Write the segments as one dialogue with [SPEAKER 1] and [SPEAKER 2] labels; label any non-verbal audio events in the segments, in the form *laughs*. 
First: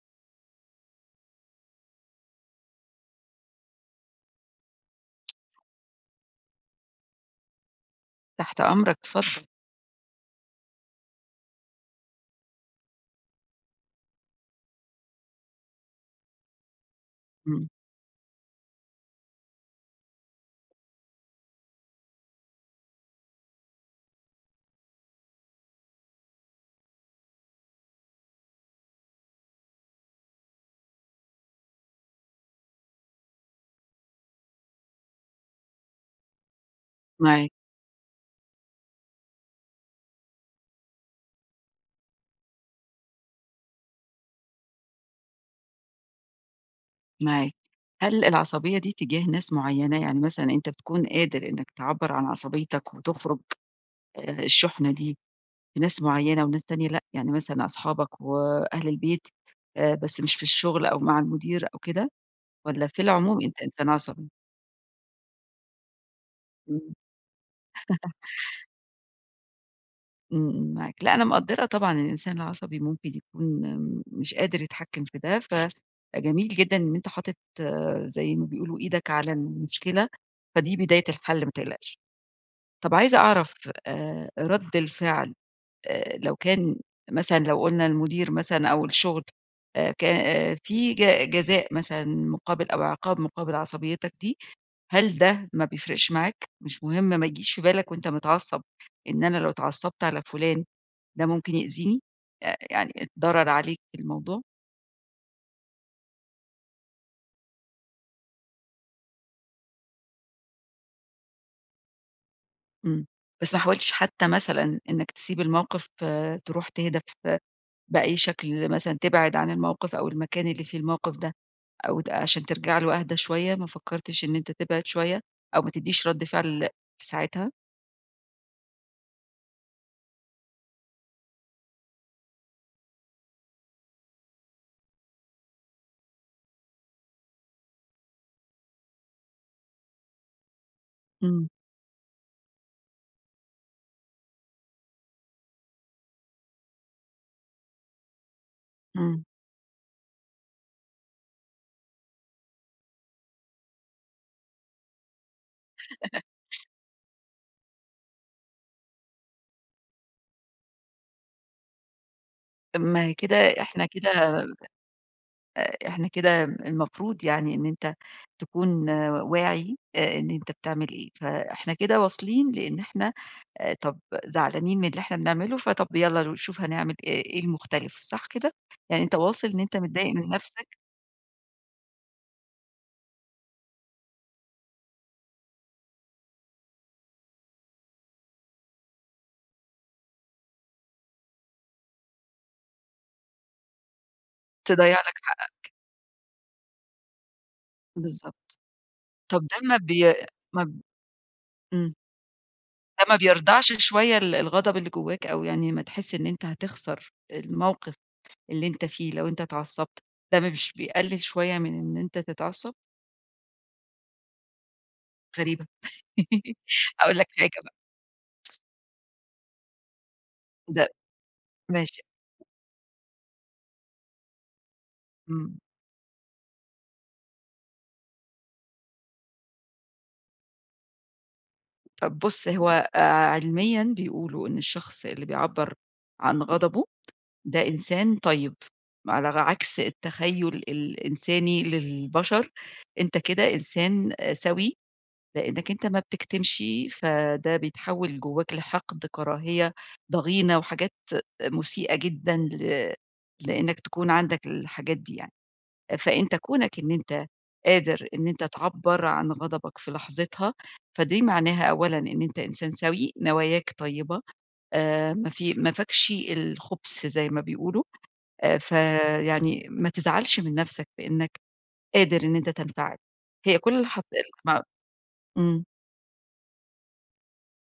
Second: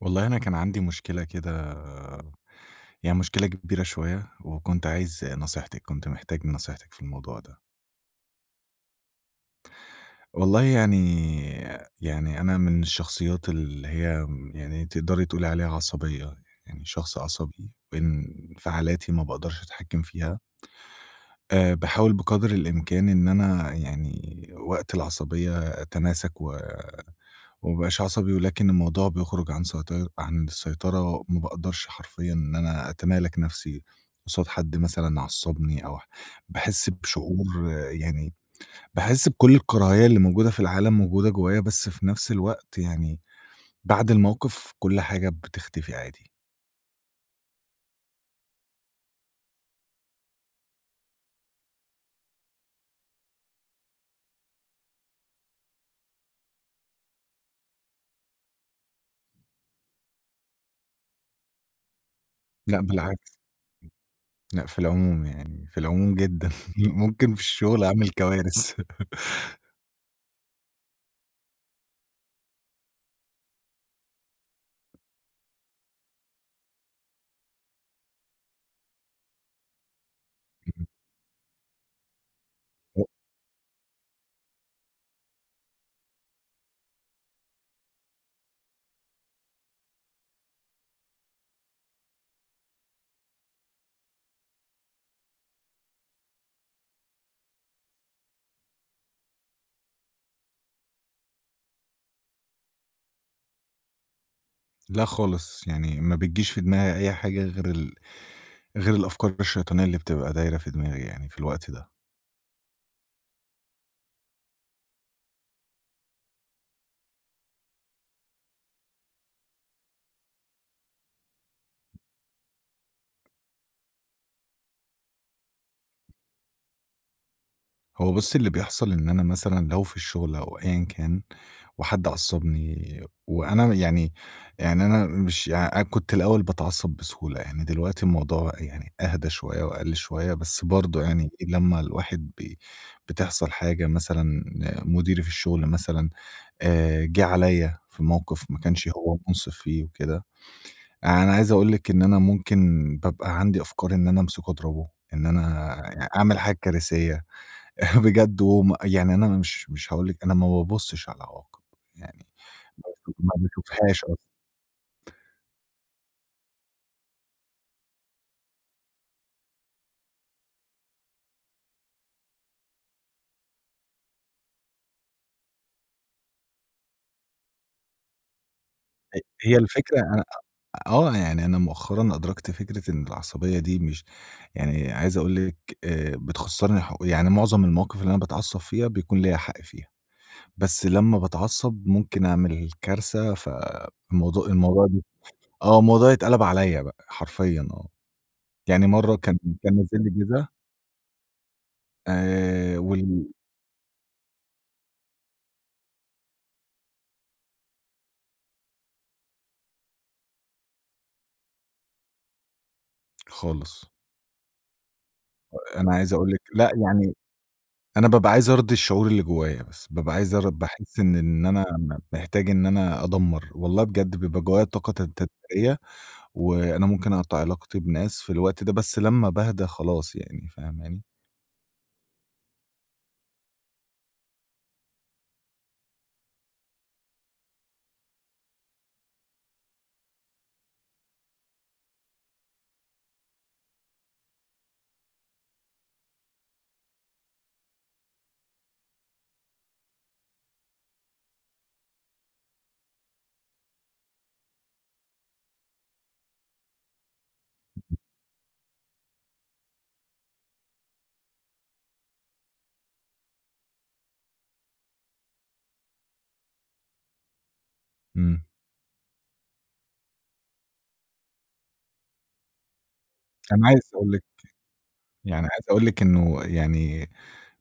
[SPEAKER 1] والله أنا كان عندي مشكلة كده يعني مشكلة كبيرة شوية، وكنت عايز نصيحتِك، كنت محتاج نصيحتِك في الموضوع ده.
[SPEAKER 2] تحت أمرك، اتفضل.
[SPEAKER 1] والله يعني يعني أنا من الشخصيات اللي هي امم يعني تقدري تقولي عليها عصبية، يعني شخص
[SPEAKER 2] امم.
[SPEAKER 1] عصبي، وانفعالاتي ما باقدرش أتحكم فيها. آآ، باحاول بقدر الإمكان إن أنا يعني وقت العصبية أتماسك و وما ابقاش عصبي، ولكن الموضوع بيخرج عن سيطي عن السيطرة، ما باقدرش حرفيًا إن أنا أتمالك نفْسي قصاد حد مثلًا عصّبني أو ح باحس
[SPEAKER 2] معاك.
[SPEAKER 1] بشعور يعني باحس بكل الكراهية اللي موجودة في العالم موجودة جوّايا، بس في نفس الوقت يعني بعد الموقف كل حاجة بتختفي عادي.
[SPEAKER 2] معاك، هل العصبية دي تجاه ناس معيّنة؟ يعني مثلًا أنت بتكون قادر إنك تعبّر عن عصبيتك وتخرج، آآ، الشُحنة دي في ناس معيّنة وناس تانية لأ؟ يعني مثلًا أصحابك وأهل البيت آآ بس مش في الشغل أو مع المدير أو كده،
[SPEAKER 1] لأ
[SPEAKER 2] والّا في العموم
[SPEAKER 1] بالعكس.
[SPEAKER 2] أنت إنسان عصبي؟
[SPEAKER 1] لأ في العموم يعني، في العموم جدًا
[SPEAKER 2] امم.
[SPEAKER 1] ممكن في الشغل أعمل
[SPEAKER 2] *chuckles*
[SPEAKER 1] كوارث. *chuckles*
[SPEAKER 2] امم، امم، معاك، لأ، أنا مقدّرة طبعًا الإنسان العصبي ممكن يكون مش قادر يتحكم في ده، فجميل جدًا إن أنت حاطط، زي ما بيقولوا، إيدك على المشكلة، فدي
[SPEAKER 1] اهم.
[SPEAKER 2] بداية الحل ما تقلقش. طب
[SPEAKER 1] *unintelligible*
[SPEAKER 2] عايزة أعرف، آآ رد الفعل آآ لو كان مثلًا لو قلنا المدير مثلًا أو الشغل، آآ ك في ج جزاء مثلًا مقابل أو عقاب مقابل عصبيتك دي، هل ده ما بيفرقش معاك، مش مهم، ما يجيش في بالك وأنت متعصب إن أنا لو اتعصبت على فلان ده ممكن يأذيني، آآ يعني ضرر عليك الموضوع؟
[SPEAKER 1] لأ خالص يعني، ما بتجيش في دماغي أي حاجة غير ال غير الأفكار الشيطانية اللي بتبقى دايرة في دماغي يعني، في الوقت ده.
[SPEAKER 2] امم، بس ما حاولتش حتى مثلًا إنك تسيب الموقف؟ آآ تروح تهدى ف بأي شكل مثلًا، تبعد عن الموقف أو المكان اللي فيه الموقف ده، أو ت عشان ترجع له اهدى شوية، ما فكرتش إن أنت تبعد شوية، أو ما تدّيش رد فعل في ساعتها؟
[SPEAKER 1] هو بُصّي، اللي بيحصل إن أنا مثلًا لو في الشغل أو أيًا كان، وحد عصبني، وأنا يعني يعني أنا مش أنا كنت الأوّل باتعصب بسهولة يعني، دلوقتي الموضوع يعني أهدى شويّة وأقل شويّة، بس برضو يعني،
[SPEAKER 2] امم.
[SPEAKER 1] لمّا الواحد بي بتحصل حاجة مثلًا، مديري في الشغل مثلًا، آآ، جه عليّا في موقف ما كانش هو
[SPEAKER 2] امم.
[SPEAKER 1] منصف فيه وكده، أنا عايز أقول لِك إن أنا ممكن بابقى عندي أفكار إن أنا امسكه اضربه، إن أنا أعمل حاجة
[SPEAKER 2] *laughs*
[SPEAKER 1] كارثية بجد يعني، أنا مش مش هاقول لِك، أنا ما بابصش على العواقب يعني، ما
[SPEAKER 2] ما
[SPEAKER 1] باش ما
[SPEAKER 2] كده إحنا
[SPEAKER 1] باشوفهاش
[SPEAKER 2] كده
[SPEAKER 1] أصلّا.
[SPEAKER 2] آآ إحنا كده المفروض يعني إن أنت تكون واعي آآ إن أنت بتعمل إيه، فإحنا كده واصلين لإن إحنا طب زعلانين من اللي إحنا بنعمله، فطب يالّا نشوف هنعمل إيه، إيه المختلف، صح كده؟ يعني أنت
[SPEAKER 1] ه
[SPEAKER 2] واصل
[SPEAKER 1] هي
[SPEAKER 2] إن أنت
[SPEAKER 1] الفكرة،
[SPEAKER 2] متضايق
[SPEAKER 1] أنا
[SPEAKER 2] من نفسك.
[SPEAKER 1] آه، يعني أنا مؤخرًا أدركت فكرة إن العصبية دي مش يعني عايز أقول لِك، آآ بتخسّرني ح يعني معظم المواقف اللي أنا باتعصب فيها، بيكون ليّا حق فيها، بس لمّا باتعصب، ممكن أعمل كارثة، فالموضوع الموضوع
[SPEAKER 2] تضيّع لك حقك.
[SPEAKER 1] آه، الموضوع يتقلب عليّا بقى، حرفيًا آه.
[SPEAKER 2] بالضبط،
[SPEAKER 1] يعني مرة كان
[SPEAKER 2] طب ده
[SPEAKER 1] كان
[SPEAKER 2] ما
[SPEAKER 1] نازل لي
[SPEAKER 2] بي
[SPEAKER 1] جِزا
[SPEAKER 2] ما ب امم.
[SPEAKER 1] آآ
[SPEAKER 2] ده ما
[SPEAKER 1] وال
[SPEAKER 2] بيردعش شوية ال الغضب اللي جواك، أو يعني ما تحس إن أنت هتخسر الموقف اللي أنت فيه لو أنت اتعصبت، ده مش بيقلل شوية من إن أنت تتعصب؟
[SPEAKER 1] خالص.
[SPEAKER 2] غريبة.
[SPEAKER 1] آآ، أنا عايز أقول لِك
[SPEAKER 2] *laughs*
[SPEAKER 1] لأ يعني
[SPEAKER 2] هاقول لك حاجة بقى.
[SPEAKER 1] أنا بابقى عايز أرضي الشعور اللي جوّايا بس، بابقى عايز أرض
[SPEAKER 2] ده
[SPEAKER 1] باحِس إن إن أنا م
[SPEAKER 2] ماشي.
[SPEAKER 1] محتاج إن أنا أدمَّر. والله بجد بيبقى جوّايا طاقة تتد
[SPEAKER 2] إمم.
[SPEAKER 1] تدميرية، وأنا ممكن أقطَع علاقتي بناس في الوقت ده، بس لمّا باهدى خلاص يعني، فاهماني؟
[SPEAKER 2] طَب بُص، هو آآ علميًا بيقولوا إن الشخص اللي بيعبَّر عن غضبه ده إنسان طيب، ما ألغ عكس التخيُّل الإنساني للبشر، أنت كده إنسان سَوِي لإنّك أنت ما بتكتمش، فده بيتحوِّل جوّاك لحقد كراهية ضغينة وحاجات مُسيئة جدًا ل لإنّك تكون عندك الحاجات دي يعني. آآ، فأنت كونك إن أنت
[SPEAKER 1] *unintelligible*
[SPEAKER 2] قادر إن أنت تعبَّر عن غضبك في لحظتها، فدي معناها أولًا إن أنت إنسان سَوِي، نواياك طيّبة، آآ ما في ما فيكش الخُبث زي ما بيقولوا.
[SPEAKER 1] إمم.
[SPEAKER 2] آآ، ف يعني ما تزعلش من نَفْسك بإنّك قادر إن أنت تنفعل. هي
[SPEAKER 1] أنا
[SPEAKER 2] كل
[SPEAKER 1] عايز أقول لِك
[SPEAKER 2] *unintelligible*
[SPEAKER 1] يعني عايز
[SPEAKER 2] إمم.
[SPEAKER 1] أقول لِك إنه يعني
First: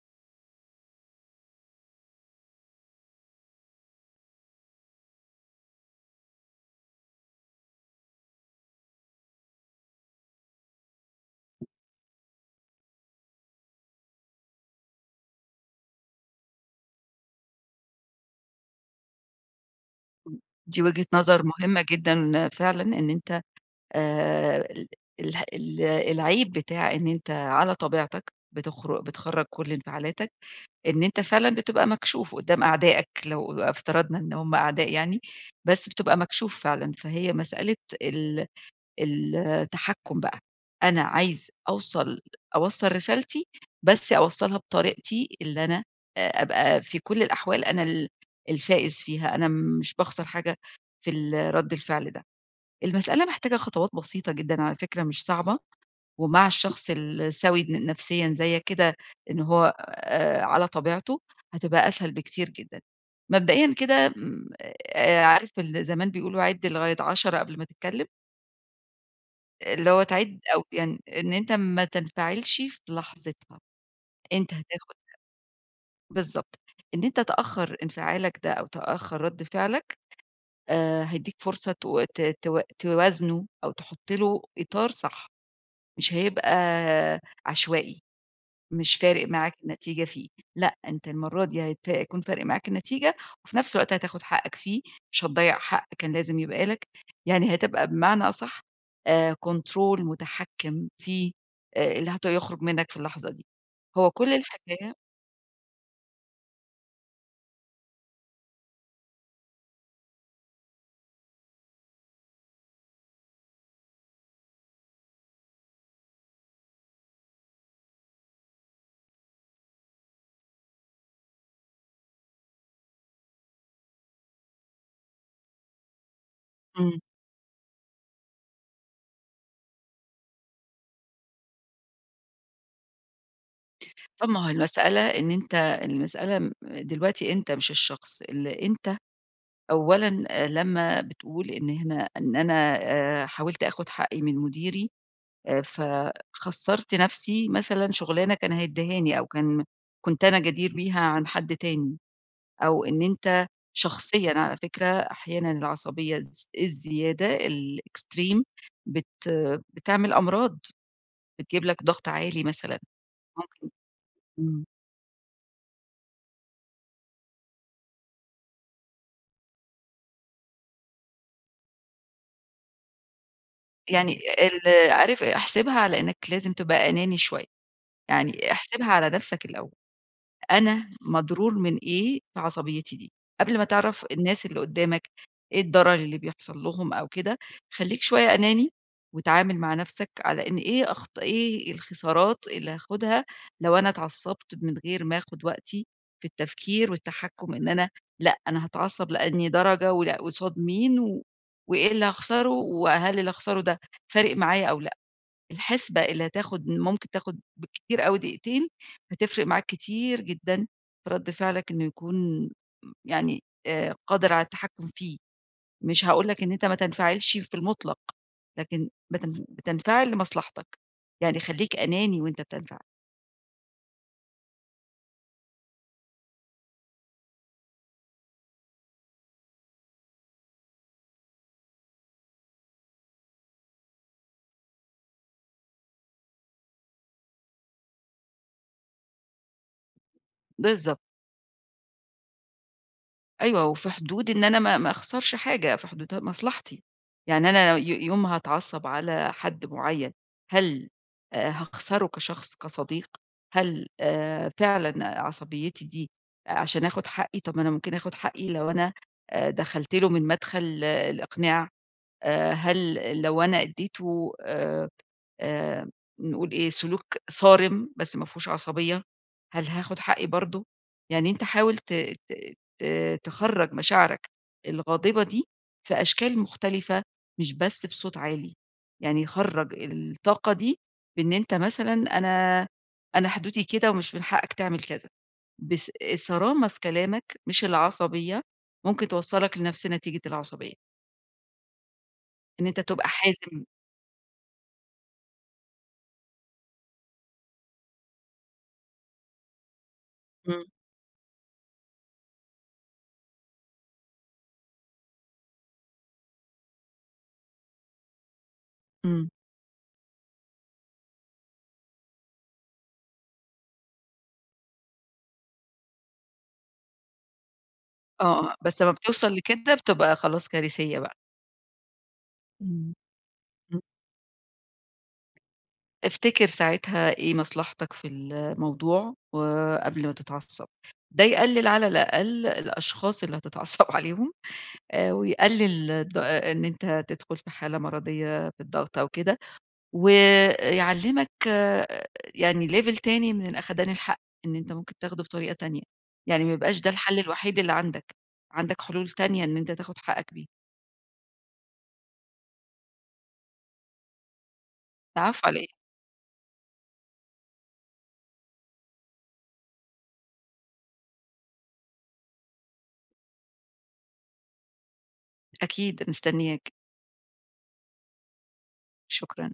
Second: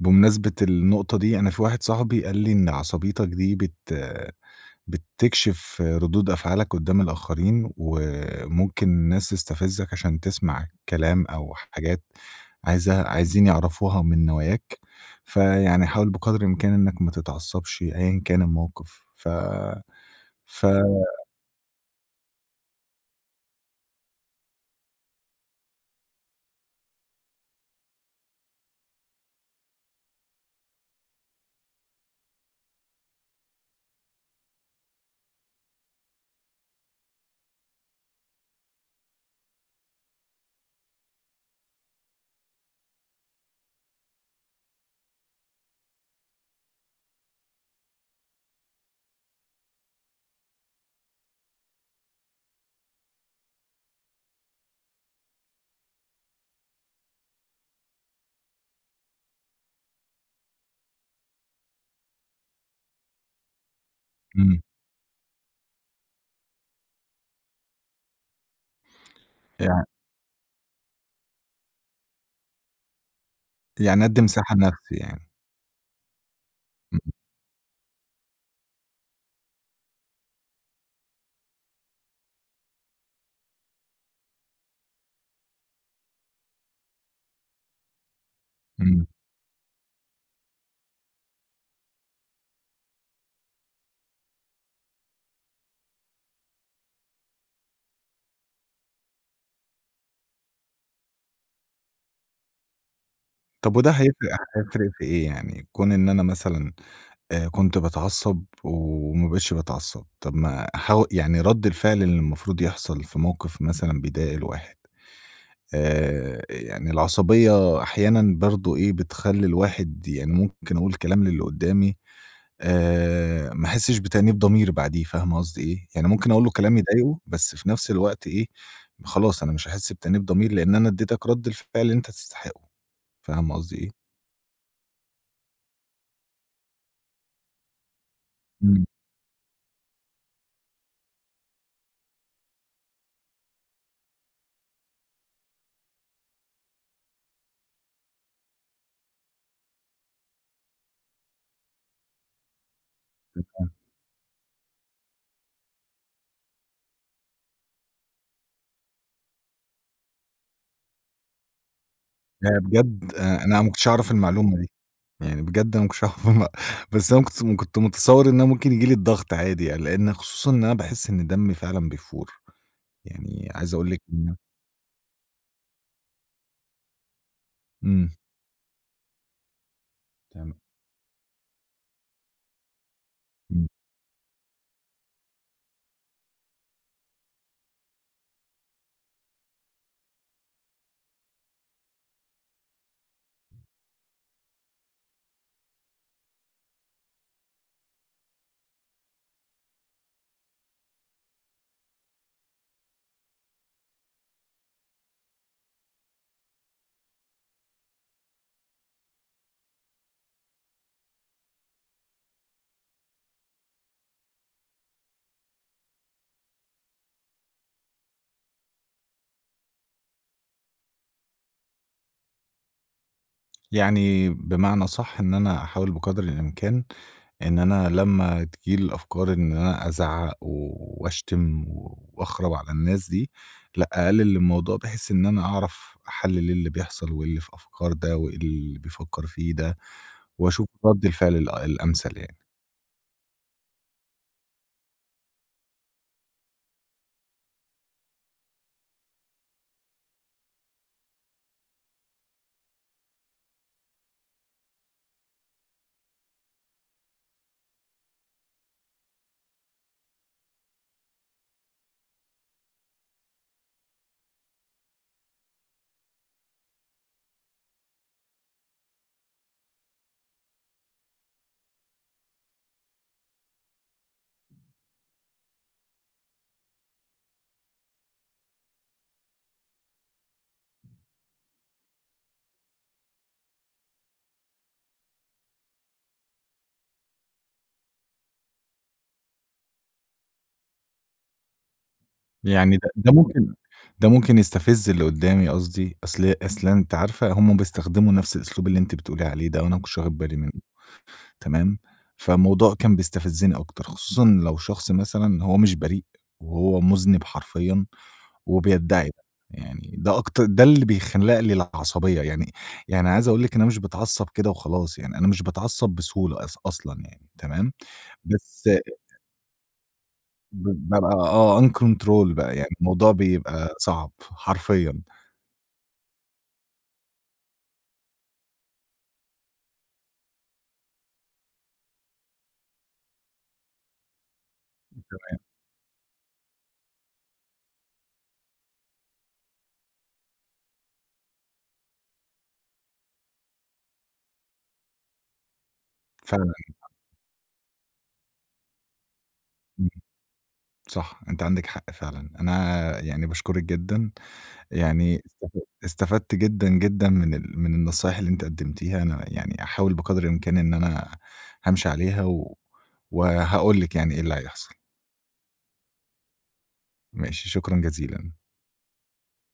[SPEAKER 1] بمناسبة النقطة دي، أنا في واحد صاحبي قال لي: "إن عصبيتك دي بت بتكشف ردود أفعالك قُدّام الآخرين وممكن الناس تستفزَّك عشان تسمع الكلام أو حاجات عايز عايزين يعرفوها من نواياك، فيعني حاول بقدر الإمكان إنّك ما تتعصّبش أيًا كان الموقف." ف ف
[SPEAKER 2] دي وجهة نظر مهمة جدًا. فعلًا إن أنت آآ ال اله ال العيب بتاع إن أنت على طبيعتك، بتخر بتخرَّج كل انفعالاتك، إن أنت فعلًا بتبقى مكشوف قُدّام أعدائك لو ا افترضنا إن هم أعداء يعني، بس بتبقى مكشوف فعلًا، فهي مسألة ال التحكُّم بقى، أنا عايز أوصل أوصَّل رسالتي، بس أوصَّلها بطريقتي اللي أنا آآ أبقى في كل الأحوال أنا ال الفائز فيها، أنا مش باخسر حاجة في ال رَد الفعل ده. المسألة محتاجة خطوات بسيطة جدًا على فكرة مش صعبة ومع الشخص السَوِي ن نفسيًا زيّك كده إن هو آآ على طبيعته، هتبقى أسهل بكتير جدًا. مبدئيًا كده م
[SPEAKER 1] إمم.
[SPEAKER 2] آآ، عارف ال زمان بيقولوا عِدْ لغاية 10، قبل ما تتكلّم؟ آآ،
[SPEAKER 1] يع
[SPEAKER 2] اللي هو تعيد أو يعن إن أنت ما تنفعلش في لحظتها،
[SPEAKER 1] يعني أدِّي
[SPEAKER 2] أنت
[SPEAKER 1] مساحة
[SPEAKER 2] هتاخد
[SPEAKER 1] لنفسي يعني.
[SPEAKER 2] *unintelligible* بالضبط،
[SPEAKER 1] امم.
[SPEAKER 2] إن أنت تأخر إنفعالك ده، أو تأخر رَدّ فعلك، آآ، هيدّيك فرصة تو ت ت توازنه أو تحُطّ له إطار صح، مش هيبقى عشوائي، مش
[SPEAKER 1] امم.
[SPEAKER 2] فارق معاك النتيجة فيه لأ، أنت المَرّة دي هيت هيكون فارق معاك النتيجة، وفي نفس الوقت هتاخُد حقك فيه، مش هتضيَّع حق كان لازم يبقى لك، يعني هتبقى بمعنى أصحّ، آآ، كنترول مُتحكم فيه، آآ اللي هت يخرج منك في اللحظة دي،
[SPEAKER 1] طب وده
[SPEAKER 2] هو كُلّ
[SPEAKER 1] هيفرق هيفرق
[SPEAKER 2] الحكاية
[SPEAKER 1] في إيه يعني؟ كون إن أنا مثلًا آآ كنت باتعصب، وما بقيتش باتعصب، طب ما حو يعني رَدّ الفعل اللي المفروض يحصل في موقف مثلًا بيضايق الواحد، آآ، يعني العصبية أحيانًا برضه إيه، بتخلّي الواحد يعني ممكن أقول كلام للّي قدامي، آآ ما أحِسّش بتأنيب ضمير بعديه، فاهمة قصدي إيه؟ يعني ممكن أقول له كلام
[SPEAKER 2] امم.
[SPEAKER 1] يضايقُه، بس في نفس الوقت إيه، خلاص، أنا مش هاحِسّ بتأنيب ضمير، لإن أنا أدّيتك رَدّ الفعل اللي أنت تستحقُّه، فاهمة قصدي إيه؟
[SPEAKER 2] طب ما هو المسألة، إن أنت المسألة م دلوقتي أنت مش الشخص، اللي
[SPEAKER 1] إمم.
[SPEAKER 2] أنت أولًا آآ، لمّا بتقول إن هنا إن أنا آآ حاولت آخُد حقي من مديري، آآ، ف خَسّرت نفسي مثلًا شُغلانة كان هيديهاني، أو كان كنت أنا جدير بيها عن حد تاني، أو إن أنت
[SPEAKER 1] تمام.
[SPEAKER 2] شخصيًا على فكرة أحيانًا العصبية الز الزيادة، الExtreme بت بتعمل أمراض، بتجيب لك ضغط عالي
[SPEAKER 1] أنا
[SPEAKER 2] مثلًا،
[SPEAKER 1] بجد آآ أنا ما
[SPEAKER 2] ممكن
[SPEAKER 1] كنتش أعرف المعلومة
[SPEAKER 2] امم.
[SPEAKER 1] دي، يعني بجد أنا ما كنتش أعرف المع بس أنا س كنت كنت متصور إن أنا ممكن ييجي لي الضغط عادي يعني، لإن خصوصًا إن أنا باحِسّ إن دمّي فعلًا بيفُور، يعني عايز أقول لِك
[SPEAKER 2] يعني
[SPEAKER 1] إن
[SPEAKER 2] ال عارف، آآ، احسبها على إنّك لازم تبقى أناني شوية،
[SPEAKER 1] امم.
[SPEAKER 2] يعني احسبها على نفسك الأول،
[SPEAKER 1] تما
[SPEAKER 2] أنا مضرور من إيه بعصبيتي دي؟ قبل ما
[SPEAKER 1] امم.
[SPEAKER 2] تعرف الناس اللي قُدامك إيه الضرر اللي بيحصل لهم أو كده، خلّيك شوية أناني، واتعامل مع نفسك على إن إيه أخط إيه الخسارات اللي هاخدها، لو أنا اتعصبت من غير ما آخُد وقتي في التفكير والتحكم، إن أنا لأ، أنا هاتعصب لأنهي درجة، ولأ، قُصاد مين، و وإيه اللي هاخسرُه، و هل اللي هاخسرُه ده فارق معايا أو لأ؟ الحسبة اللي هتاخد م ممكن تاخد بالكتير أوي دقيقتين، هتفرق معاك كتير جدًا، في رد فعلك إنه يكون م يعني آآ قادر على التحكُم فيه، مش هاقول لك إن أنت ما تنفعلش في المُطلق، لكن بتنف بتنفعل لمصلحتك، يعني خلّيك أناني وأنت بتنفعل.
[SPEAKER 1] يعني بمعنى أصح، إن أنا أحاول بقدر الإمكان إن أنا لمّا تيجي لي الأفكار إن أنا أزعق و وأشتم وأخرَب على الناس دي، لأ أقلل الموضوع، بحيّث إن أنا أعرف أحلِّل اللي بيحصل، وإيه اللي في أفكار ده وإيه اللي بيفكر فيه ده، وأشوف
[SPEAKER 2] بالضبط.
[SPEAKER 1] رد الفعل ال الأمثل يعني.
[SPEAKER 2] أيوه، وفي حدود، إن أنا ما ما أخسرش حاجة، في حدود مصلحتي، يعني أنا ي يوم ما هاتعصب على حد معيّن، هل آآ، هاخسره كشخص، كصديق، هل آآ فعلًا عصبيتي دي عشان آخد حقي؟ طب ما أنا ممكن آخد حقي لو أنا آآ، دخلت له من مدخل الإقناع، آآ، هل لو أنا اديته آآ، آآ نقول إيه، سلوك صارم، بس ما فيهوش عصبية، هل هاخد حقي برضه؟ يعني أنت حاول ت ت ت تخرّج مشاعرك الغاضبة دي في أشكال مختلفة، مش بس في صوت عالي، يعني خرّج الطاقة دي، في إن أنت مثلًا أنا أنا حدودي كده، ومش من حقك تعمل كذا، بص الصرامة في كلامك مش العصبية، ممكن توصّلك لنفس نتيجة العصبية. إن
[SPEAKER 1] يعني
[SPEAKER 2] أنت
[SPEAKER 1] ده
[SPEAKER 2] تبقى
[SPEAKER 1] ده ممكن
[SPEAKER 2] حازم.
[SPEAKER 1] ده ممكن يستفِز اللي قُدّامي قصدي، أصل أصل أنتِ عارفة هُم بيستخدموا نفس الأسلوب اللي أنتِ بتقولي عليه ده وأنا ما كنتش واخِد بالي منُّه،
[SPEAKER 2] امم.
[SPEAKER 1] تمام، فالموضوع كان بيستفزّني أكتر، خصوصًا لو شخص مثلًا إن هو مش بريء وهو مُذنِب حرفيًا، وبيدّعي ده،
[SPEAKER 2] امم.
[SPEAKER 1] يعني ده أكتر ده اللي بيخلَّق لي العصبية يعني، يعني عايز أقول لِك إن أنا مش باتعصّب كده وخلاص يعني، أنا مش باتعصّب بسهولة، أص أصلًا يعني، تمام،
[SPEAKER 2] آه، آه،
[SPEAKER 1] بس آآ
[SPEAKER 2] بس لما بتوصَل لكده بتبقى خلاص
[SPEAKER 1] ب
[SPEAKER 2] كارثية
[SPEAKER 1] بابقى
[SPEAKER 2] بقى.
[SPEAKER 1] آه uncontrol بقى، يعني
[SPEAKER 2] آمم،.
[SPEAKER 1] الموضوع بيبقى
[SPEAKER 2] *unintelligible*
[SPEAKER 1] صعب، حرفيًا.
[SPEAKER 2] افتكِر ساعتها إيه مصلحتك في الموضوع وقبل ما تتعصّب، ده يقلِّل على الأقل الأشخاص اللي هتتعصّب عليهم،
[SPEAKER 1] امم،
[SPEAKER 2] آآ
[SPEAKER 1] تمام.
[SPEAKER 2] ويقلّل الض آآ، إن أنت تدخُل في حالة مَرَضيّة في الضغط أو كده، و يعلّمك آآ، يعني level تاني من الأخَدان الحق، إن أنت ممكن تاخده بطريقة تانية، يعني ما
[SPEAKER 1] فعلًا
[SPEAKER 2] يبقاش ده
[SPEAKER 1] *unintelligible*
[SPEAKER 2] الحَل الوحيد اللي عندك، عندك حلول تانية إن أنت
[SPEAKER 1] آمم،
[SPEAKER 2] تاخُد حقّك بيها.
[SPEAKER 1] صح، أنتِ عندِك حق فعلًا. أنا يعني باشكرِك جدًا، يعني
[SPEAKER 2] العفو علي
[SPEAKER 1] استف
[SPEAKER 2] إيه؟
[SPEAKER 1] استفدت جدًا، جدًا من ال من النصايح اللي أنتِ قدّمتيها، أنا يعني أحاول بقَدْر الإمكان إن أنا هامشِي عليها و وهاقول لِك يعني إيه اللي هيحصَل.
[SPEAKER 2] أكيد، مستنيّاك.
[SPEAKER 1] ماشي، شكرًا جزيلًا.
[SPEAKER 2] شكرًا.